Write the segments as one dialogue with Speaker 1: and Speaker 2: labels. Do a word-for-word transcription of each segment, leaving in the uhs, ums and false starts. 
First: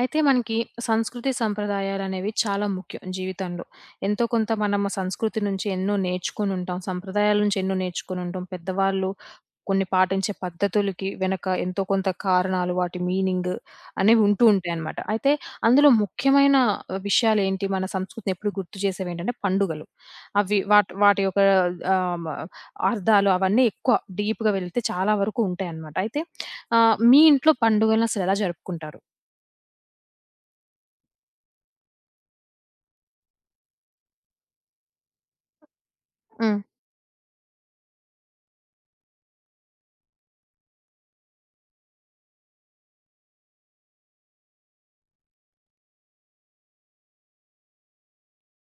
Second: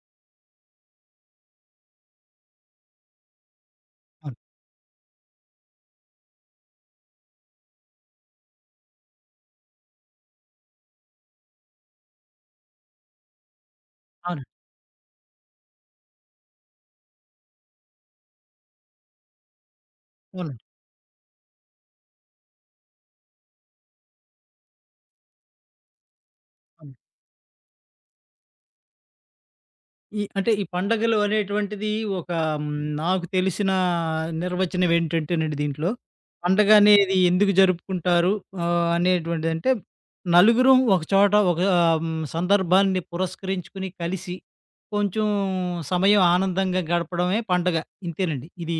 Speaker 1: అయితే మనకి సంస్కృతి సంప్రదాయాలనేవి చాలా ముఖ్యం జీవితంలో. ఎంతో
Speaker 2: అవును.
Speaker 1: కొంత మనం ఆ సంస్కృతి నుంచి ఎన్నో నేర్చుకొనుంటాం. సంప్రదాయాల నుంచి ఎన్నో నేర్చుకొనుంటాం. పెద్దవాళ్ళు కొన్ని పాటించే పద్ధతులకి వెనక ఎంతో కొంత కారణాలు, వాటి మీనింగ్ అనేవి ఉంటూ
Speaker 2: అవునండి.
Speaker 1: ఉంటాయన్నమాట. అయితే అందులో ముఖ్యమైన విషయాలేంటి? మన సంస్కృతిని ఎప్పుడు గుర్తు చేసేవేంటంటే పండుగలు. అవి
Speaker 2: అవునండి.
Speaker 1: వాటి వాటి యొక్క ఆహ్, మ అర్థాలు అవన్నీ ఎక్కువ డీప్‌గా వెళితే చాలా వరకు ఉంటాయన్నమాట. అయితే
Speaker 2: అవును.
Speaker 1: ఆహ్, మీ ఇంట్లో పండుగలను అసలు ఎలా జరుపుకుంటారు?
Speaker 2: ఈ అంటే ఈ పండగలు అనేటువంటిది ఒక హ్మ్, నాకు తెలిసిన నిర్వచనం ఏంటంటేనండి దీంట్లో,
Speaker 1: హ్మ్.
Speaker 2: పండగ అనేది ఎందుకు జరుపుకుంటారు ఆహ్, అనేటువంటిదంటే, నలుగురం ఒక చోట ఒక హ్మ్, సందర్భాన్ని పురస్కరించుకుని కలిసి, కొంచెం సమయం ఆనందంగా గడపడమే పండగ. ఇంతేనండి. ఇది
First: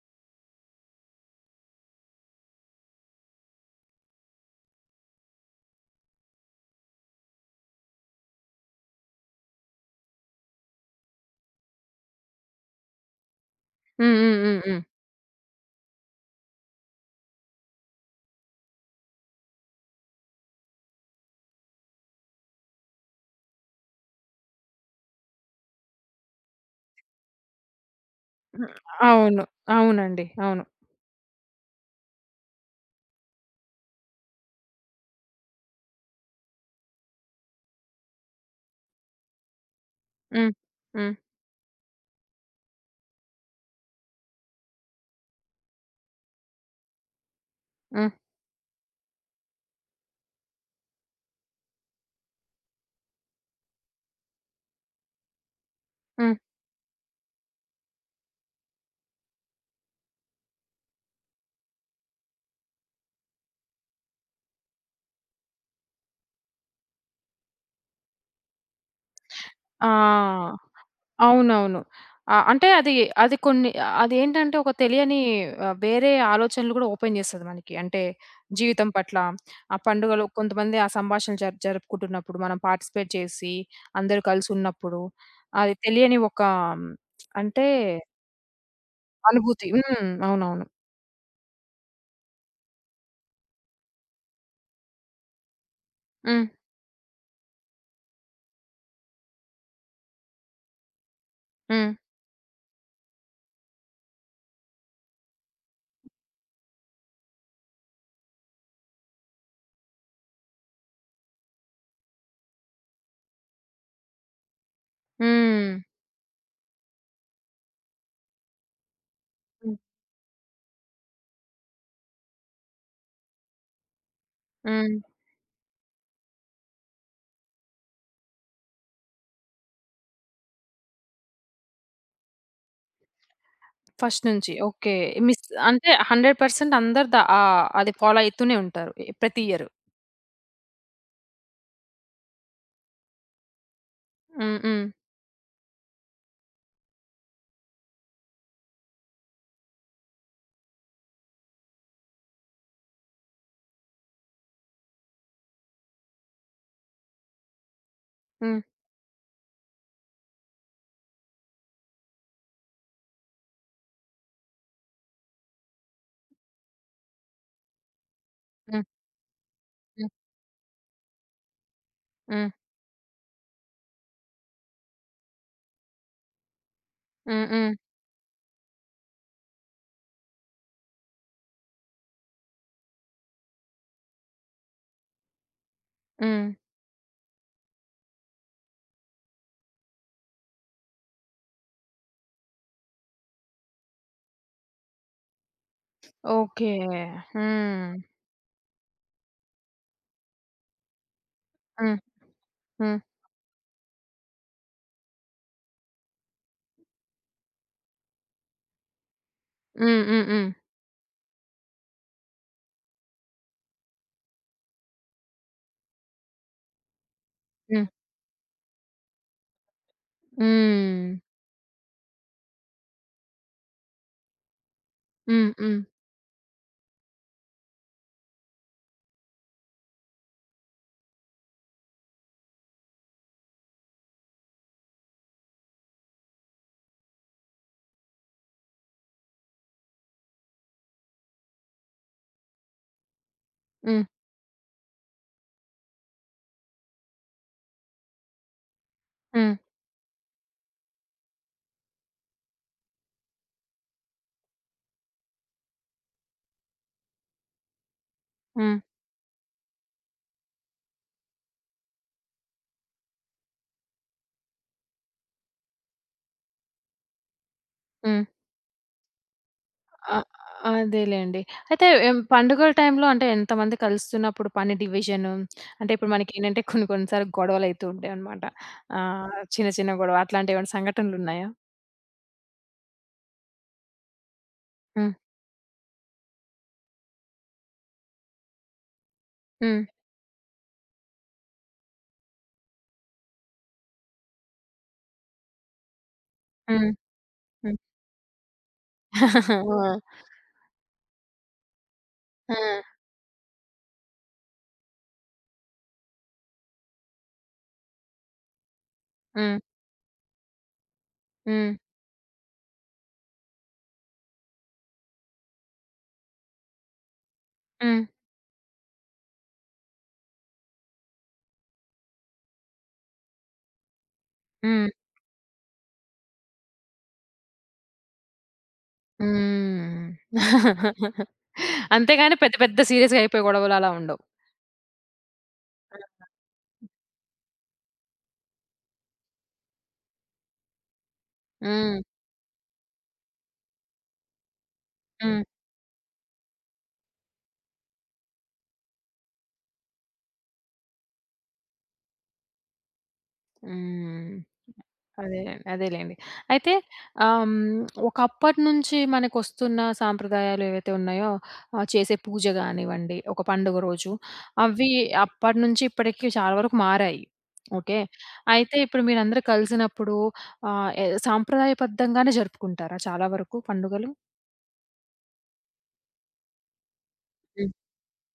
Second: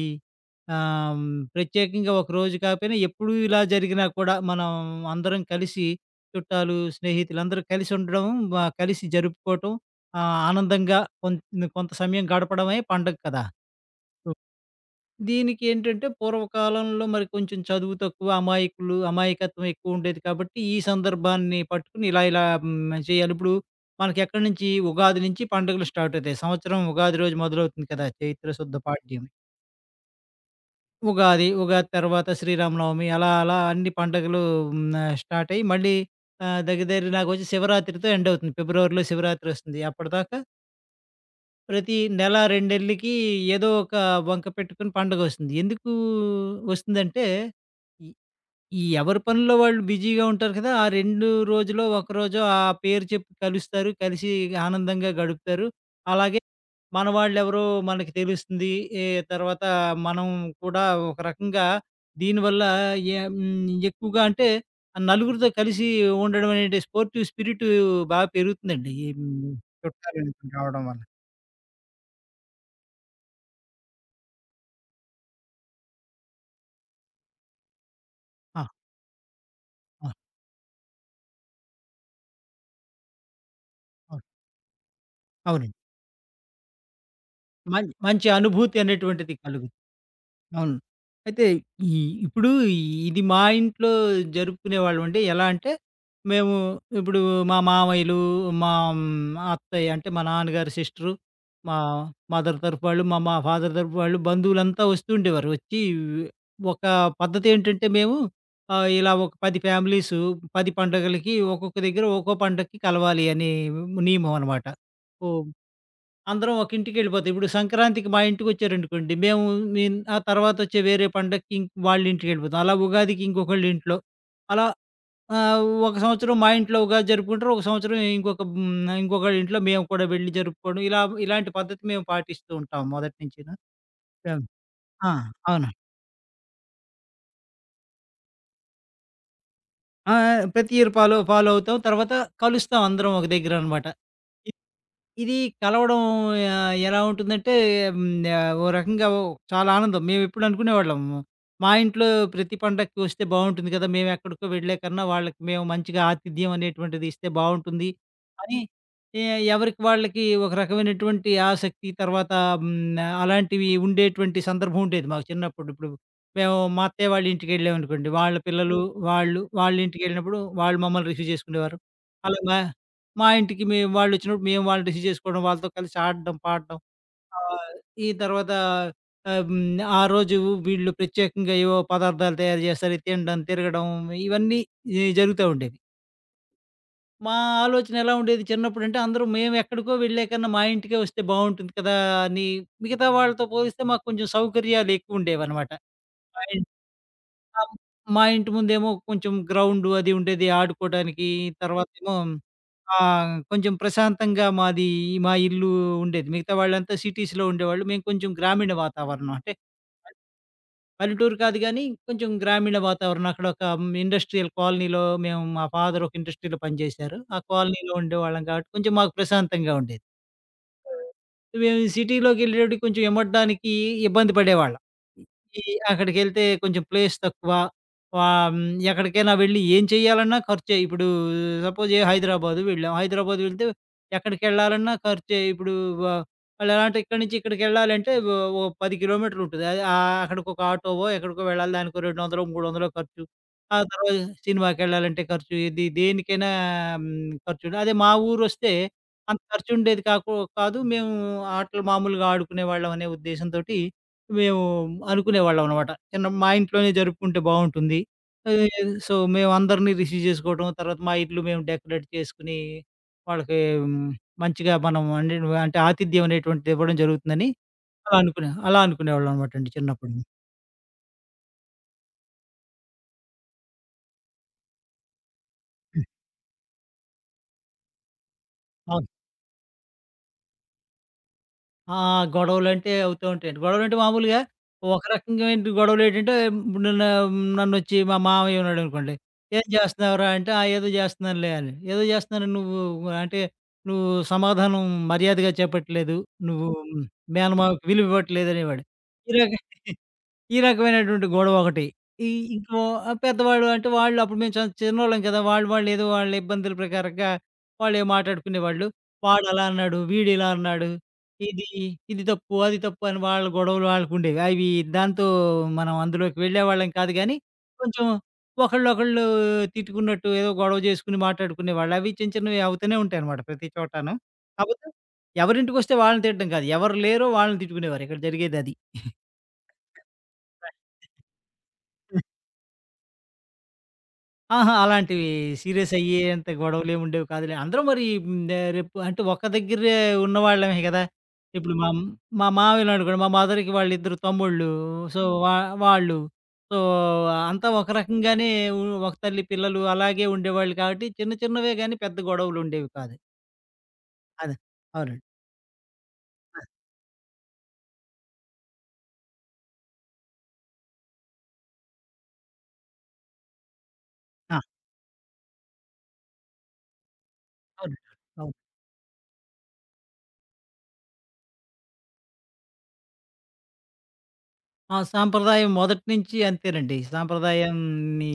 Speaker 2: ఆహ్, హ్మ్, ప్రత్యేకంగా ఒకరోజు కాకపోయినా ఎప్పుడూ ఇలా జరిగినా కూడా మనం అందరం కలిసి చుట్టాలు, స్నేహితులందరూ కలిసి ఉండడం, వ కలిసి జరుపుకోవటం ఆ! ఆనందంగా కొం కొంత సమయం గడపడమే పండగ కదా!
Speaker 1: హ్మ్.
Speaker 2: హ్మ్.
Speaker 1: హ్మ్. హ్మ్. హ్మ్.
Speaker 2: దీనికి ఏంటంటే పూర్వకాలంలో మరి కొంచెం చదువు తక్కువ, అమాయకులు, అమాయకత్వం ఎక్కువ ఉండేది కాబట్టి ఈ సందర్భాన్ని పట్టుకొని ఇలా ఇలా హ్మ్, చేయాలి. ఇప్పుడు మనకెక్కడి నుంచి ఉగాది నుంచి పండుగలు స్టార్ట్ అవుతాయి. సంవత్సరం ఉగాది రోజు మొదలవుతుంది కదా! చైత్ర
Speaker 1: హ్మ్.
Speaker 2: శుద్ధ పాడ్యమి.
Speaker 1: అవును. అవునండి. అవును.
Speaker 2: ఉగాది, ఉగాది తర్వాత శ్రీరామనవమి అలా అలా అన్ని పండుగలు హ్మ్, ఆహ్, స్టార్ట్ అయ్యి మళ్ళీ ఆహ్, దగ్గర దగ్గర నాకొచ్చి శివరాత్రితో ఎండ్ అవుతుంది. ఫిబ్రవరిలో శివరాత్రి వస్తుంది. అప్పటిదాకా
Speaker 1: హ్మ్. హ్మ్.
Speaker 2: ప్రతి నెల, రెండేళ్ళకి ఏదో ఒక వంక పెట్టుకొని పండగొస్తుంది. ఎందుకు వస్తుందంటే, ఈ
Speaker 1: హ్మ్.
Speaker 2: ఈ ఎవరి పనుల్లో వాళ్ళు బిజీగా ఉంటారు కదా! ఆ రెండు రోజులో, ఒక రోజో ఆ పేరు చెప్పి కలుస్తారు. కలిసి ఆనందంగా గడుపుతారు.
Speaker 1: హ్మ్.
Speaker 2: అలాగే మన వాళ్ళెవరో మనకి తెలుస్తుంది. ఏ తర్వాత మనం కూడా ఒక రకంగా దీనివల్ల ఎ హ్మ్, ఎక్కువగా అంటే ఆ నలుగురితో కలిసి ఉండడం అనే స్పోర్టివ్ స్పిరిటు బాగా పెరుగుతుందండి. ఈ హ్మ్, చుట్టాలు ఇంటికి
Speaker 1: ఆ!
Speaker 2: రావడం వల్ల.
Speaker 1: అవునవును. ఆహ్, అంటే అది అది కొన్ని అదేంటంటే ఒక తెలియని ఆహ్, వేరే ఆలోచనలు కూడా ఓపెన్ చేస్తది మనకి. అంటే
Speaker 2: ఆ!
Speaker 1: జీవితం పట్ల, ఆ
Speaker 2: ఆ!
Speaker 1: పండుగలో కొంతమంది ఆ సంభాషణలు జరు జరుపుకుంటున్నప్పుడు మనం పార్టిసిపేట్ చేసి
Speaker 2: అవును.
Speaker 1: అందరూ కలిసున్నప్పుడు అది
Speaker 2: అవునండి.
Speaker 1: తెలియని ఒక అంటే
Speaker 2: మం మంచి అనుభూతి అనేటువంటిది కలుగు
Speaker 1: అనుభూతి. హ్మ్. అవునవును.
Speaker 2: అవును. అయితే ఈ ఇప్పుడు ఇది మా ఇంట్లో జరుపుకునేవాళ్ళమండి. ఎలా అంటే,
Speaker 1: హ్మ్.
Speaker 2: మేము ఇప్పుడు మా మామయ్యలు, మా హ్మ్, అత్తయ్య అంటే మా నాన్నగారి సిస్టరు, మా
Speaker 1: హ్మ్.
Speaker 2: మదర్ తరపు వాళ్ళు, మా మా ఫాదర్ తరపు వాళ్ళు బంధువులంతా వస్తూ ఉండేవారు. వచ్చి ఒక పద్ధతేంటంటే మేము ఆహ్, ఇలా ఒక పది ఫ్యామిలీసు పది పండగలకి ఒక్కొక్క దగ్గర ఒక్కో పండక్కి కలవాలి అనే నియమం అనమాట. ఓ
Speaker 1: హ్మ్.
Speaker 2: అందరం ఒక ఇంటికెళ్ళిపోతాం. ఇప్పుడు సంక్రాంతికి మా ఇంటికొచ్చారనుకోండి, మేము
Speaker 1: హ్మ్.
Speaker 2: మేన్ ఆ తర్వాతొచ్చే వేరే పండక్కి ఇం వాళ్ళింటికెళ్ళిపోతాం. అలా ఉగాదికి ఇంకొకళ్ళింట్లో. అలా
Speaker 1: హ్మ్.
Speaker 2: ఆహ్, ఒక సంవత్సరం మా ఇంట్లో ఉగాది జరుపుకుంటారు. ఒక సంవత్సరం ఇంకొక హ్మ్, ఇంకొకళ్ళింట్లో మేము కూడా వెళ్లి జరుపుకోవడం. ఇలా ఇలాంటి పద్ధతి మేము పాటిస్తూ ఉంటాం మొదటి నుంచిను.
Speaker 1: ఫస్ట్
Speaker 2: హ్మ్.
Speaker 1: నుంచి. ఓకే.
Speaker 2: ఆ!
Speaker 1: మిస్
Speaker 2: అవును.
Speaker 1: అంటే వంద శాతం అందరు ద ఆహ్, అది ఫాలో అయితూనే ఉంటారు. ఎ ప్రతి ఇయరు.
Speaker 2: ఆ! ప్రతి ఇయర్ ఫాలో ఫాలో అవుతాం. తర్వాత కలుస్తాం అందరం ఒక దగ్గరనమాట.
Speaker 1: హ్మ్. హ్మ్.
Speaker 2: ఇది కలవడం ఆహ్, ఎలా ఉంటుందంటే హ్మ్. ఆహ్, ఓ రకంగా ఓ చాలా ఆనందం. మేమెప్పుడు అనుకునేవాళ్ళం. మా ఇంట్లో ప్రతి పండక్కి వస్తే బావుంటుంది కదా! మేమెక్కడికో వెళ్ళే కన్నా వాళ్ళకి మేము మంచిగా ఆతిథ్యం అనేటువంటిది ఇస్తే బావుంటుంది అని
Speaker 1: హ్మ్.
Speaker 2: ఎ ఎవరికి వాళ్ళకి ఒక రకమైనటువంటి ఆసక్తి తర్వాత హ్మ్. అలాంటివి ఉండేటువంటి సందర్భం ఉండేది మాకు చిన్నప్పుడు. ఇప్పుడు మేము మా అత్తయ్య వాళ్ళ ఇంటికెళ్ళామనుకోండి. వాళ్ళ పిల్లలు,
Speaker 1: హ్మ్.
Speaker 2: వాళ్ళు వాళ్ళ
Speaker 1: హ్మ్.
Speaker 2: ఇంటికెళ్ళినప్పుడు వాళ్ళు మమ్మల్ని రిసీవ్ చేసుకునేవారు. అలా
Speaker 1: హ్మ్.
Speaker 2: మా మా ఇంటికి మేము వాళ్ళొచ్చినప్పుడు మేము వాళ్ళని రిసీవ్ చేసుకోవడం, వాళ్ళతో కలిసి ఆడడం, పాడడం.
Speaker 1: హ్మ్.
Speaker 2: ఆహ్,
Speaker 1: హ్మ్.
Speaker 2: ఈ తర్వాత ఆహ్, హ్మ్. ఆ రోజు వీళ్ళు ప్రత్యేకంగా ఏవో పదార్థాలు తయారు చేస్తారు. అయి తినడం, తిరగడం ఇవన్నీ ఈ జరుగుతా ఉండేవి.
Speaker 1: హ్మ్.
Speaker 2: మా ఆలోచన ఎలా ఉండేది చిన్నప్పుడంటే అందరూ మేము ఎక్కడికో వెళ్ళే కన్నా మా ఇంటికే వస్తే బావుంటుంది కదా! అని మిగతా వాళ్ళతో పోలిస్తే మాకు కొంచెం సౌకర్యాలు ఎక్కువుండేవన్నమాట. మా ఇం
Speaker 1: ఓకే.
Speaker 2: ఆ!
Speaker 1: హ్మ్.
Speaker 2: మా ఇంటి ముందేమో కొంచెం గ్రౌండు అది ఉండేది ఆడుకోవడానికి.
Speaker 1: హ్మ్.
Speaker 2: తర్వాతేమో
Speaker 1: హ్మ్.
Speaker 2: ఆహ్, కొంచెం ప్రశాంతంగా మాది మా ఇల్లు ఉండేది. మిగతా వాళ్ళంతా సిటీస్‌లో ఉండేవాళ్ళు. మేము కొంచెం గ్రామీణ వాతావరణం. అంటే
Speaker 1: హ్మ్. హ్మ్. హ్మ్.
Speaker 2: పల్లెటూరు కాదు గానీ, కొంచెం గ్రామీణ వాతావరణం. అక్కడ ఒక హ్మ్, ఇండస్ట్రియల్ కాలనీలో మేము మా ఫాదర్ ఒక ఇండస్ట్రీలో పనిచేశారు. ఆ
Speaker 1: హ్మ్.
Speaker 2: కాలనీలో ఉండేవాళ్ళం కాబట్టి కొంచెం మాకు ప్రశాంతంగా ఉండేది. హ్మ్.
Speaker 1: హ్మ్.
Speaker 2: మేము సిటీలోకెళ్ళేటప్పటికి కొంచెం ఎమడ్డానికి ఇబ్బంది పడేవాళ్ళం.
Speaker 1: హ్మ్.
Speaker 2: ఈ
Speaker 1: హ్మ్.
Speaker 2: అక్కడికెళ్తే కొంచెం ప్లేస్ తక్కువ. వా హ్మ్, ఎక్కడికైనా వెళ్ళి ఏం చేయాలన్నా ఖర్చే. ఇప్పుడు సపోజ్ ఏ హైదరాబాదు వెళ్ళాం. హైదరాబాద్ వెళ్తే ఎక్కడికెళ్ళాలన్నా ఖర్చే. ఇప్పుడు వ వాళ్ళు ఎలా అంటే ఇక్కడి నుంచి ఇక్కడికెళ్ళాలంటే ఓ ఓ పది కిలోమీటర్లుంటది. అది ఆహ్, అక్కడికొక ఆటోవో, ఎక్కడికో వెళ్ళాలి దానికో రెండు వందలు, మూడు వందలు ఖర్చు. ఆ
Speaker 1: హ్మ్.
Speaker 2: తర్వాత సినిమాకెళ్ళాలంటే ఖర్చు. ఇది దేనికైనా హ్మ్, ఖర్చుండే అదే మా ఊరొస్తే అంత
Speaker 1: హ్మ్.
Speaker 2: ఖర్చుండేది కాకు కాదు. మేము ఆటలు మామూలుగా ఆడుకునేవాళ్ళం అనే ఉద్దేశంతోటి మేము అనుకునేవాళ్ళం అనమాట. చిన్న మా ఇంట్లోనే జరుపుకుంటే బావుంటుంది.
Speaker 1: హ్మ్.
Speaker 2: ఆహ్, సో, మేమందరిని రిసీవ్ చేసుకోవటం, తర్వాత మా ఇల్లు మేము డెకరేట్ చేసుకొని వాళ్ళకి హ్మ్ మంచిగా మనం అంటే అంటే ఆతిథ్యం అనేటువంటిది ఇవ్వడం జరుగుతుందని అలా
Speaker 1: హ్మ్.
Speaker 2: అనుకునే అలా అనుకునేవాళ్ళం అనమాటండి చిన్నప్పుడు.
Speaker 1: అ అదేలెండి. అయితే ఎం పండుగల టైంలో అంటే ఎంతమంది కలుస్తున్నప్పుడు పని డివిజను అంటే
Speaker 2: హ్మ్.
Speaker 1: ఇప్పుడు మనకేంటంటే కొన్ని కొన్ని సార్లు గొడవలయితూ ఉంటాయన్నమాట.
Speaker 2: అవును.
Speaker 1: ఆహ్, చిన్న చిన్న గొడవ అట్లాంటివేమైనా సంఘటనలున్నాయా?
Speaker 2: ఆ! గొడవలంటే అవుతూ ఉంటాయండి. గొడవలంటే మామూలుగా ఒక
Speaker 1: హ్మ్.
Speaker 2: రకంగామైన గొడవలేంటంటే ఇప్పుడు నన్ను నన్నొచ్చి మా మామయ్య ఉన్నాడనుకోండి. "ఏం
Speaker 1: హ్మ్.
Speaker 2: చేస్తున్నావురా?" అంటే, "ఆ! ఏదో చేస్తున్నానులే" అని. "ఏదో చేస్తున్నానని నువ్వు అంటే నువ్వు సమాధానం మర్యాదగా చెప్పట్లేదు. నువ్వు
Speaker 1: హ్మ్. హ్మ్.
Speaker 2: మేనమామకి విలువివ్వట్లేదు" అనేవాడు. ఈ రక
Speaker 1: ఓహ్!
Speaker 2: ఈ రకమైనటువంటి గొడవ ఒకటి. ఈ
Speaker 1: ఆ!
Speaker 2: ఇంకో ఆహ్, పెద్దవాడు అంటే వాళ్ళు అప్పుడు మేము చ చిన్నోళ్ళం కదా! వాళ్ళు వాళ్ళేదో వాళ్ళ ఇబ్బందుల ప్రకారంగా వాళ్ళేమో మాటాడుకునేవాళ్ళు.
Speaker 1: హ్మ్.
Speaker 2: వాడలా అన్నాడు, వీడిలా అన్నాడు. ఇది,
Speaker 1: హ్మ్.
Speaker 2: ఇది తప్పు, అది తప్పు అని వాళ్ళ గొడవలు వాళ్ళకుండేవి. అవి దాంతో మనం అందులోకి వెళ్ళేవాళ్ళం కాదు గానీ,
Speaker 1: హ్మ్.
Speaker 2: కొంచెం ఒకళ్ళనొకళ్ళు తిట్టుకున్నట్టు ఏదో గొడవ చేసుకొని మాటాడుకునేవాళ్ళు. అవి చిన్న చిన్నవి అవుతూనే ఉంటాయన్నమాట ప్రతి చోటాను. కాపోతే
Speaker 1: హ్మ్.
Speaker 2: ఎవరింటికొస్తే వాళ్ళని తిట్టడం కాదు. ఎవరు లేరో వాళ్ళని తిట్టుకునేవారు. ఇక్కడ జరిగేదది.
Speaker 1: హ్మ్. అంతేగాని పెద్ద పెద్ద సీరియస్‌గా అయిపోయి గొడవలు అలా ఉండవు.
Speaker 2: ఆహా! అలాంటివి సీరియస్ అయ్యేంత గొడవలేమి ఉండేవి కాదులే. అందరూ మరి హ్మ్, ఆహ్, రేపు అంటే ఒక్క దగ్గరే ఉన్నవాళ్ళమే గదా! ఇప్పుడు మా
Speaker 1: హ్మ్.
Speaker 2: మా మావయ్యలు అనుకోండి, మా మదర్‌కి వాళ్ళిద్దరు తమ్ముళ్ళు. సో, హ్మ్.
Speaker 1: హ్మ్.
Speaker 2: వా వాళ్ళు. సో, అంతా ఒక రకంగానే ఉ ఒక తల్లి పిల్లలు అలాగే ఉండేవాళ్ళు కాబట్టి చిన్న చిన్నవే గానీ పెద్ద గొడవలుండేవి కాదు.
Speaker 1: హ్మ్.
Speaker 2: అదే. అవునండి.
Speaker 1: అదేలెండి. అదేలెండి. అయితే ఆహ్, హ్మ్. ఒకప్పటినుంచి మనకొస్తున్న సాంప్రదాయాలు ఏవైతే ఉన్నాయో ఆహ్, చేసే పూజ గానివ్వండి, ఒక పండుగ రోజు
Speaker 2: ఆ!
Speaker 1: అవి అప్పటినుంచి ఇప్పటికి చాలా వరకు మారాయి.
Speaker 2: అవునండి.
Speaker 1: ఓకే.
Speaker 2: అవును.
Speaker 1: అయితే ఇప్పుడు మీరందరూ కలిసినప్పుడు ఆహ్, ఎ సాంప్రదాయబద్ధంగానే జరుపుకుంటారా చాలా వరకు పండుగలు?
Speaker 2: ఆ! సాంప్రదాయం మొదటి నుంచి అంతేనండి.
Speaker 1: హ్మ్.
Speaker 2: సాంప్రదాయాన్ని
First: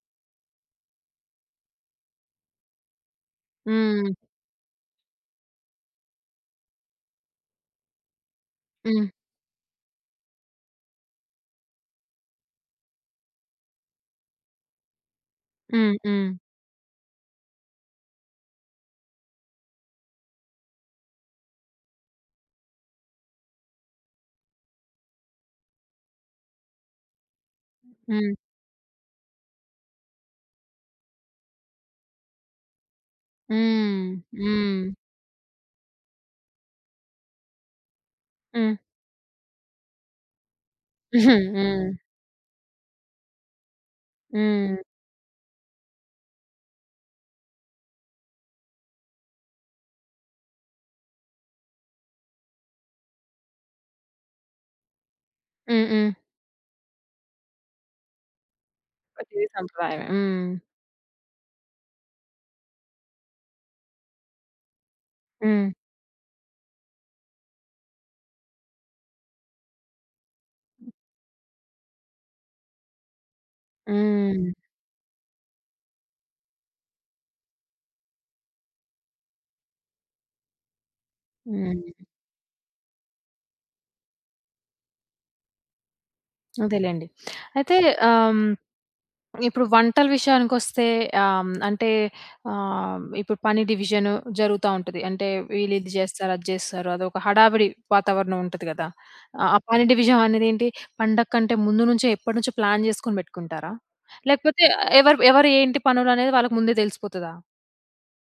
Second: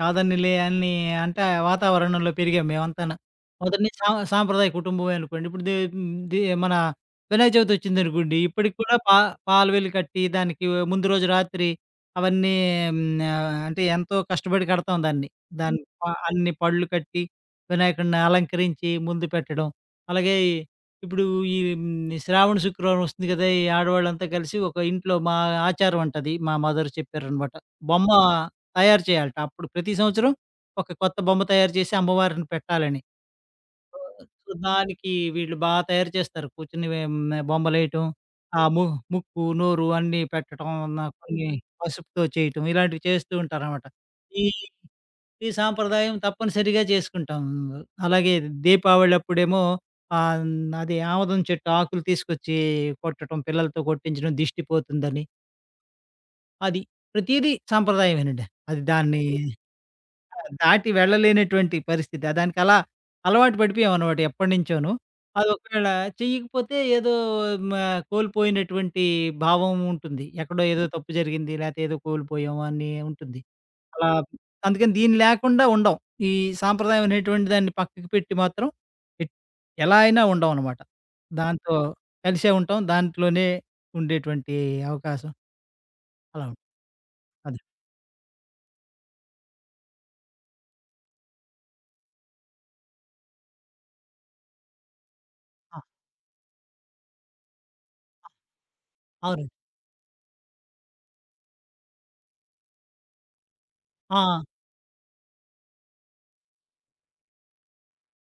Speaker 2: కాదనిలే అని అంటే వాతావరణంలో పెరిగాం మేమంతాను. మొదటి నుంచి సా
Speaker 1: హ్మ్.
Speaker 2: సాంప్రదాయ కుటుంబమే అనుకోండి. ఇప్పుడు దే దే మన వినాయక చవితి వచ్చిందనుకోండి. ఇప్పటికి కూడా
Speaker 1: హ్మ్.
Speaker 2: పా పాలవేలు కట్టి దానికి ముందు రోజు రాత్రి అవన్నీ హ్మ్, ఆహ్, అంటే ఎంతో కష్టపడి కడతాం దాన్ని. హ్మ్. దాన్ని
Speaker 1: హ్మ్.
Speaker 2: ప
Speaker 1: హ్మ్.
Speaker 2: అన్ని పళ్ళు కట్టి వినాయకుడిని అలంకరించి ముందు పెట్టడం. అలాగే ఇప్పుడు ఈ హ్మ్, శ్రావణ శుక్రవారం వస్తుంది కదా! ఈ ఆడవాళ్ళంతా కలిసి ఒక ఇంట్లో మా ఆచారం అంట అది. మా మదర్ చెప్పారనమాట. బొమ్మ
Speaker 1: హ్మ్.
Speaker 2: తయారు చేయాలట. అప్పుడు ప్రతి సంవత్సరం ఒక కొత్త బొమ్మ తయారు చేసి అమ్మవారిని పెట్టాలని.
Speaker 1: హ్మ్.
Speaker 2: ఓహ్! సో,
Speaker 1: హ్మ్.
Speaker 2: దానికి వీళ్ళు బా తయారు చేస్తారు. కూర్చొని వెం బొమ్మలేయటం. ఆ
Speaker 1: హ్మ్.
Speaker 2: ము ముక్కు, నోరు అన్నీ పెట్టటం. నా
Speaker 1: హ్మ్.
Speaker 2: కొన్ని
Speaker 1: హ్మ్.
Speaker 2: పసుపుతో చేయటం. ఇలాంటివి చేస్తూ ఉంటారనమాట. ఈ ఈ సాంప్రదాయం తప్పనిసరిగా చేసుకుంటాం. అలాగే దీపావళప్పుడేమో ఆహ్, అది ఆమదం చెట్టు ఆకులు తీసుకొచ్చి కొట్టటం, పిల్లలతో కొట్టించడం దిష్టి పోతుందని.
Speaker 1: హ్మ్. హ్మ్.
Speaker 2: అది ప్రతీదీ సాంప్రదాయమేనండి. అది దాన్ని ఓకే.
Speaker 1: ప్రతీది సంప్రదాయమే.
Speaker 2: ఆ!
Speaker 1: హ్మ్.
Speaker 2: దాటి వెళ్ళలేనటువంటి పరిస్థితి. దానికలా అలవాటు పడిపోయామనమాట ఎప్పటినుంచోను. అది
Speaker 1: హ్మ్.
Speaker 2: ఒకవేళ చెయ్యకపోతే ఏదో మ కోల్పోయినటువంటి భావం ఉంటుంది. ఎక్కడో ఏదో తప్పు జరిగింది, లేతే ఏదో కోల్పోయాము అని ఉంటుంది. అలా
Speaker 1: హ్మ్.
Speaker 2: అందుకని దీన్ని లేకుండా ఉండం. ఈ సాంప్రదాయం అనేటువంటి దాన్ని పక్కకి పెట్టి మాత్రం ఎట్ ఎలా అయినా ఉండమనమాట. దాంతో
Speaker 1: హ్మ్.
Speaker 2: కలిసే ఉంటాం. దాంట్లోనే ఉండేటువంటి అవకాశం అలా ఉంటుంది.
Speaker 1: అదేలెండి.
Speaker 2: అదే.
Speaker 1: అయితే ఆహ్, హ్మ్, ఇప్పుడు వంటల విషయానికొస్తే ఆహ్, హ్మ్, అంటే ఆహ్, ఇప్పుడు పని డివిజన్ జరుగుతా ఉంటది. అంటే వీళ్ళు
Speaker 2: ఆ!
Speaker 1: ఇది జేస్తారు, అది జేస్తారు. అదొక హడావిడి వాతావరణం ఉంటది గదా! ఆ
Speaker 2: అవునండి.
Speaker 1: ఆ పని డివిజన్ అనేదేంటి పండగ కంటే ముందు నుంచే ఎప్పటినుంచో ప్లాన్ జేసుకొని బెట్టుకుంటారా?
Speaker 2: ఆ!
Speaker 1: లేకపోతే ఎవరు ఎవరు ఏంటి పనులనేది వాళ్ళకి ముందే దెలిసిపోతదా?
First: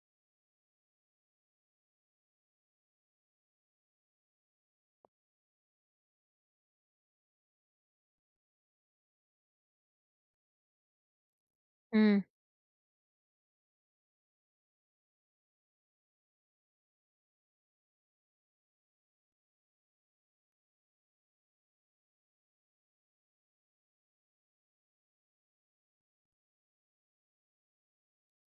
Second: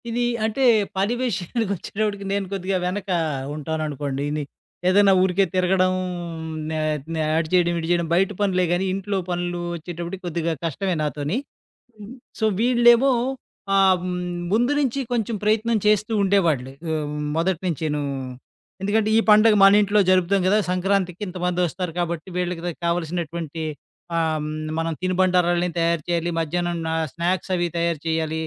Speaker 2: ఇది అంటే పరివేశానికొచ్చేటప్పటికి నేను కొద్దిగా వెనక ఉంటాననుకోండి. ఇది ఏదైనా ఊరికే తిరగడం నే నే అటు చేయడం, ఇటు చేయడం బయట పనులే గానీ ఇంట్లో పనులు వచ్చేటప్పటికి కొద్దిగా కష్టమే నాతోని. హ్మ్.
Speaker 1: హ్మ్.
Speaker 2: సో, వీళ్ళేమో ఆహ్, హ్మ్, ముందు నుంచి కొంచెం ప్రయత్నం చేస్తూ ఉండేవాళ్ళు. ఆహ్, మొదటి నుంచేను. ఎందుకంటే, ఈ పండగ మన ఇంట్లో జరుపుతాం గదా! సంక్రాంతికి ఇంతమందొస్తారు కాబట్టి, వీళ్ళకి ద కావాల్సినటువంటి ఆహ్, హ్మ్, మనం తినుబండారాలన్నీ తయారు చేయాలి. మధ్యాహ్నం నా స్నాక్స్ అవి తయారు చేయాలి.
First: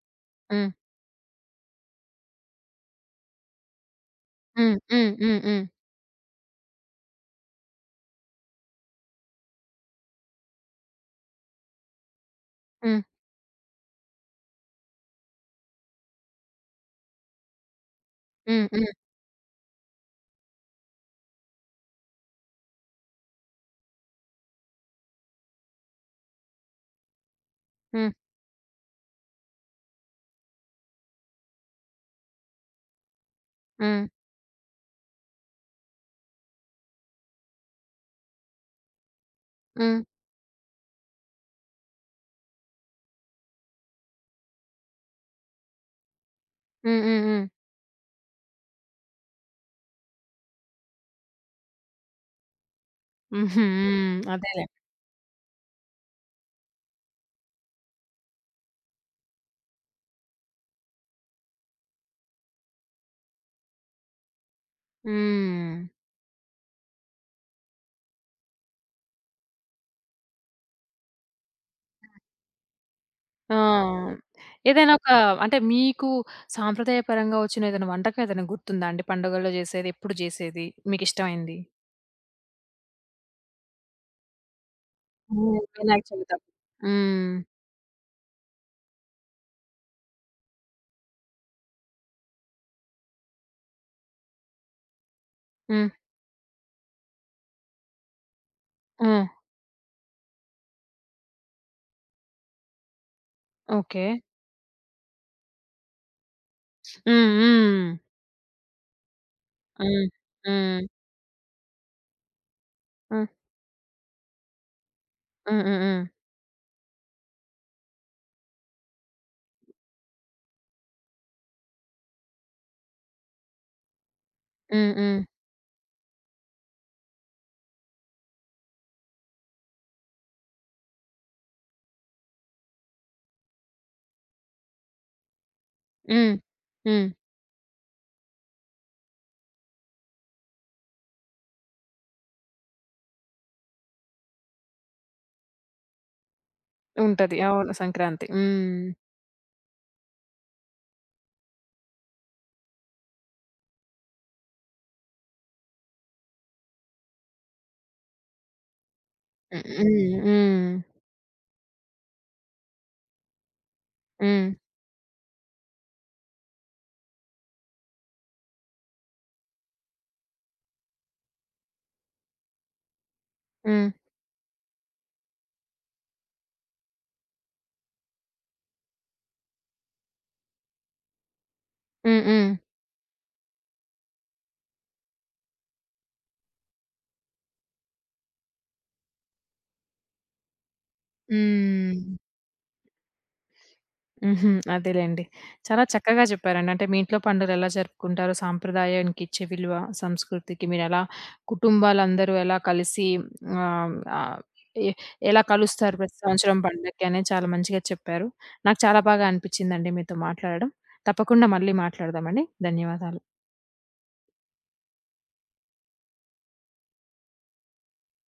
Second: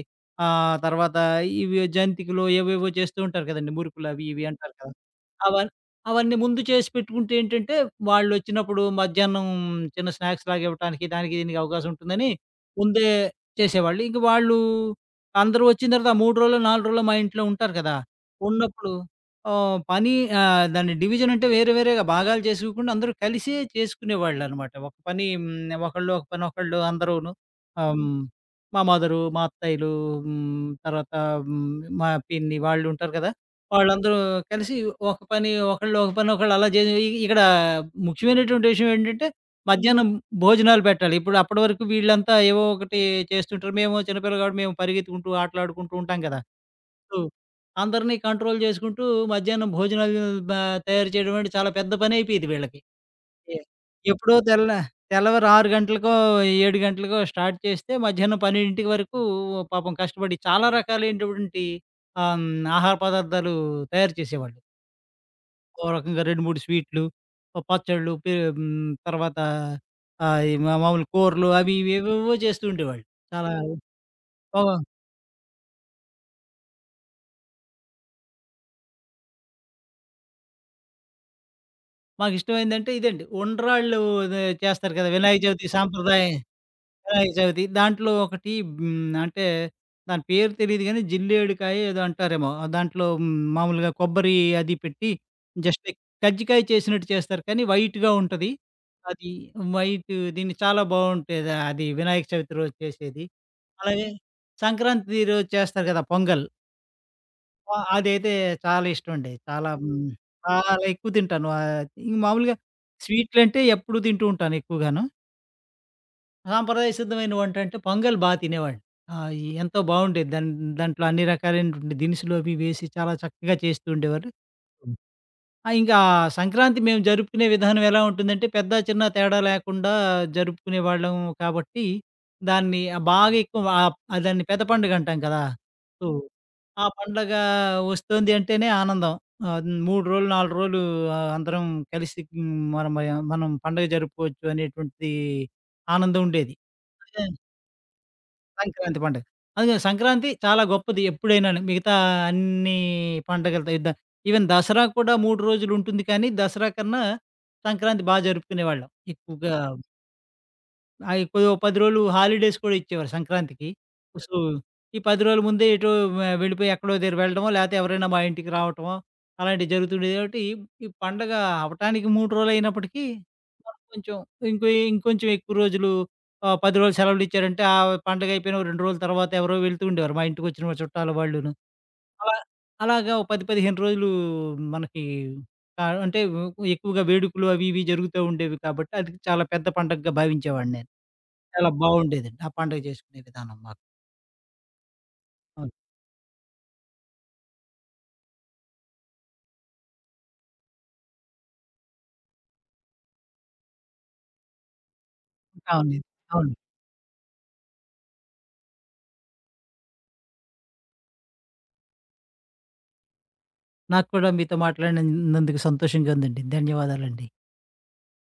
Speaker 1: హ్మ్.
Speaker 2: ఆహ్, తర్వాత ఇవి జంతికలో ఏవేవో చేస్తూ ఉంటారు కదండీ! మురుకులు అవి ఇవి అంటారు
Speaker 1: హ్మ్.
Speaker 2: కదా!
Speaker 1: హ్మ్. హ్మ్. హ్మ్.
Speaker 2: అవన్ అవన్నీ ముందు చేసి పెట్టుకుంటే ఏంటంటే, వాళ్ళొచ్చినప్పుడు మధ్యాహ్నం చిన్న స్నాక్స్ లాగా ఇవ్వటానికి, దానికి దీనికి అవకాశం ఉంటుందని
Speaker 1: హ్మ్.
Speaker 2: ముందే చేసేవాళ్ళు. ఇంక వాళ్ళు అందరూ వచ్చిన తర్వాత ఆ మూడు రోజులో, నాలుగు రోజులో మా ఇంట్లో ఉంటారు కదా!
Speaker 1: హ్మ్.
Speaker 2: ఉన్నప్పుడు
Speaker 1: హ్మ్.
Speaker 2: ఆహ్, పని ఆహ్, దాని డివిజన్ అంటే వేరే వేరేగా భాగాలు చేసుకోకుండా అందరూ కలిసే చేసుకునేవాళ్ళనమాట. ఒక పని హ్మ్, ఒకళ్ళు ఒక పని ఒకళ్ళు అందరూను. ఆహ్,
Speaker 1: హ్మ్. హ్మ్.
Speaker 2: హ్మ్, మా మదరు, మా అత్తయ్యలు హ్మ్, తర్వాత హ్మ్, మా పిన్ని వాళ్ళు ఉంటారు కదా!
Speaker 1: హ్మ్.
Speaker 2: వాళ్ళందరూ కలిసి ఒక పని ఒకళ్ళు, ఒక పని ఒకళ్ళు అలా జే ఇక్కడ ముఖ్యమైనటువంటి విషయం ఏంటంటే
Speaker 1: హ్మ్.
Speaker 2: మధ్యాహ్నం భోజనాలు పెట్టాలి. ఇప్పుడు అప్పటి వరకు వీళ్ళంతా ఏవో ఒకటి చేస్తుంటారు. మేమో చిన్నపిల్ల కాబట్టి మేము పరిగెత్తుకుంటూ, ఆటలాడుకుంటూ ఉంటాం కదా!
Speaker 1: హ్మ్.
Speaker 2: సో,
Speaker 1: హ్మ్. హ్మ్.
Speaker 2: అందరినీ కంట్రోల్ చేసుకుంటూ మధ్యాహ్నం భోజనాలు బా తయారు చేయడం అంటే చాలా పెద్ద పనయిపోయేది వీళ్ళకి. ఎ
Speaker 1: హుహు. హ్మ్.
Speaker 2: ఎప్పుడో
Speaker 1: అదేలే.
Speaker 2: తెల్ల తెల్లవారు ఆరు గంటలకో, ఏడు గంటలకో స్టార్ట్ చేస్తే మధ్యాహ్నం పన్నెండు వరకు పాపం కష్టపడి చాలా రకాలైనటువంటి ఆహ్, హ్మ్, ఆహార పదార్థాలు తయారు చేసేవాళ్ళు.
Speaker 1: హ్మ్.
Speaker 2: ఓ రకంగా రెండు, మూడు స్వీట్లు, ఓ పచ్చళ్ళు, పే హ్మ్, తర్వాత ఆహ్, ఈ మా మామూలు కూరలు అవి ఇవి ఏవేవో చేస్తూ ఉండేవాళ్ళు. చాలా
Speaker 1: ఆ!
Speaker 2: ఓ
Speaker 1: ఏదైనా ఒక అంటే మీకు సాంప్రదాయపరంగా వచ్చిన ఏదైనా వంటకం ఏదైనా గుర్తుందా అండి? పండుగల్లో జేసేది, ఎప్పుడు జేసేది మీకిష్టమైంది?
Speaker 2: మాకిష్టమైందంటే ఇదండి. ఉండ్రాళ్ళు అదే చేస్తారు కదా! వినాయక
Speaker 1: హ్మ్.
Speaker 2: చవితి
Speaker 1: వినాయక
Speaker 2: సాంప్రదాయ
Speaker 1: చవితి. అప్పుడు.
Speaker 2: వినాయక
Speaker 1: హ్మ్.
Speaker 2: చవితి. దాంట్లో ఒకటి హ్మ్, అంటే దాని పేరు తెలీదు గానీ జిల్లేడుకాయో ఏదో అంటారేమో! ఆ దాంట్లో హ్మ్, మామూలుగా కొబ్బరి అది పెట్టి
Speaker 1: హ్మ్.
Speaker 2: జస్ట్ కజ్జికాయ చేసినట్టు చేస్తారు కానీ వైట్‌గా ఉంటది.
Speaker 1: హ్మ్.
Speaker 2: అది వైట్ దీన్ని చాలా బావుంటది. అది వినాయక చవితి రోజు చేసేది. అలాగే
Speaker 1: ఓకే.
Speaker 2: సంక్రాంతి రోజు చేస్తారు కదా! పొంగల్.
Speaker 1: హ్మ్.
Speaker 2: ఆ!
Speaker 1: హ్మ్.
Speaker 2: అదైతే చాలా ఇష్టమండి. చాలా హ్మ్,
Speaker 1: హ్మ్.
Speaker 2: చాలా
Speaker 1: హ్మ్.
Speaker 2: ఎక్కువ తింటాను. ఆహ్, ఇంక మామూలుగా స్వీట్లంటే ఎప్పుడూ తింటూ ఉంటాను ఎక్కువగాను.
Speaker 1: హ్మ్. హ్మ్. హ్మ్.
Speaker 2: సాంప్రదాయ సిద్ధమైన వంటంటే పొంగల్ బా తినేవాడిని. ఆ! ఈ ఎంతో బావుండేది. దాన్ దాంట్లో అన్ని రకాలైనటువంటి దినుసులు అవి వేసి చాలా చక్కగా చేస్తూ ఉండేవారు.
Speaker 1: హ్మ్. హ్మ్. హ్మ్.
Speaker 2: ఆ! ఇంకా సంక్రాంతి మేము జరుపుకునే విధానం ఎలా ఉంటుందంటే, పెద్ద, చిన్న తేడా లేకుండా జరుపుకునేవాళ్ళం కాబట్టి, దాన్ని ఆహ్, బాగా ఎక్కువ ఆహ్, దాన్ని పెద్ద పండుగ అంటాం కదా! సో,
Speaker 1: హ్మ్.
Speaker 2: ఆ
Speaker 1: హ్మ్.
Speaker 2: పండగ వస్తోంది అంటేనే ఆనందం. ఆహ్, మూడు రోజులు, నాలుగు రోజులు ఆహ్, అందరం కలిసి హ్మ్, మనం మనం పండగ జరుపుకోవచ్చు అనేటువంటిది ఆనందం ఉండేది. అదే
Speaker 1: ఉంటది. అవును. సంక్రాంతి. హ్మ్.
Speaker 2: సంక్రాంతి పండుగ. అదే సంక్రాంతి చాలా గొప్పది ఎప్పుడైనాను. మిగతా అన్ని పండగలతో యుద్ధ ఈవెన్ దసరా కూడా మూడు రోజులుంటుంది కానీ, దసరా కన్నా సంక్రాంతి బా జరుపుకునేవాళ్ళం. ఎక్కువగా
Speaker 1: హ్మ్. హ్మ్. హ్మ్.
Speaker 2: ఆ! ఎక్కువ పది రోజులు హాలిడేస్ కూడా ఇచ్చేవారు సంక్రాంతికి. సో,
Speaker 1: హ్మ్.
Speaker 2: ఈ పది రోజుల ముందే ఎటో వె వెళ్ళిపోయి ఎక్కడో దగ్గర వెళ్ళడమో, లేతే ఎవరైనా మా ఇంటికి రావటమో, అలాంటివి జరుగుతుండేది కాబట్టి, ఈ ఈ పండగ అవ్వటానికి మూడు రోజులు అయినప్పటికీ, మనం
Speaker 1: హ్మ్.
Speaker 2: కొంచెం ఇంకొ ఇంకొంచెం ఎక్కువ రోజులు ఆహ్, పది రోజులు సెలవులు ఇచ్చారంటే, ఆ పండగ అయిపోయిన ఓ రెండు రోజుల తర్వాత ఎవరో వెళ్తూ ఉండేవారు. మా ఇంటికి వచ్చిన చుట్టాలు వాళ్ళును.
Speaker 1: హ్మ్. హ్మ్.
Speaker 2: అలా
Speaker 1: హ్మ్.
Speaker 2: అలాగా ఓ పది, పదిహేను రోజులు మనకి ఆహ్, అంటే ఎక్కువగా వేడుకలు అవి ఇవి జరుగుతూ ఉండేవి కాబట్టి, అది చాలా పెద్ద పండగగా భావించేవాడిని నేను. చాలా
Speaker 1: హ్మ్.
Speaker 2: బావుండేదండి. ఆ పండగ చేసుకునే విధానం మాకు.
Speaker 1: హుహు. అదేలెండి.
Speaker 2: అవును.
Speaker 1: చాలా చక్కగా చెప్పారండి. అంటే మీ ఇంట్లో పండుగలెలా జరుపుకుంటారో, సాంప్రదాయానికి ఇచ్చే విలువ, సంస్కృతికి మీరెలా కుటుంబాలందరూ ఎలా కలిసి ఆహ్, ఆహ్, ఎ ఎలా కలుస్తారు
Speaker 2: అవును.
Speaker 1: ప్రతి
Speaker 2: అవును.
Speaker 1: సంవత్సరం పండక్కి అనేది చాలా మంచిగా చెప్పారు. నాకు చాలా బాగా అనిపిచ్చిందండి మీతో మాట్లాడడం. తప్పకుండా మళ్ళీ మాట్లాడదామండి. ధన్యవాదాలు.
Speaker 2: నాకు కూడా మీతో మాట్లాడినందుకు సంతోషంగా ఉందండి. ధన్యవాదాలండి.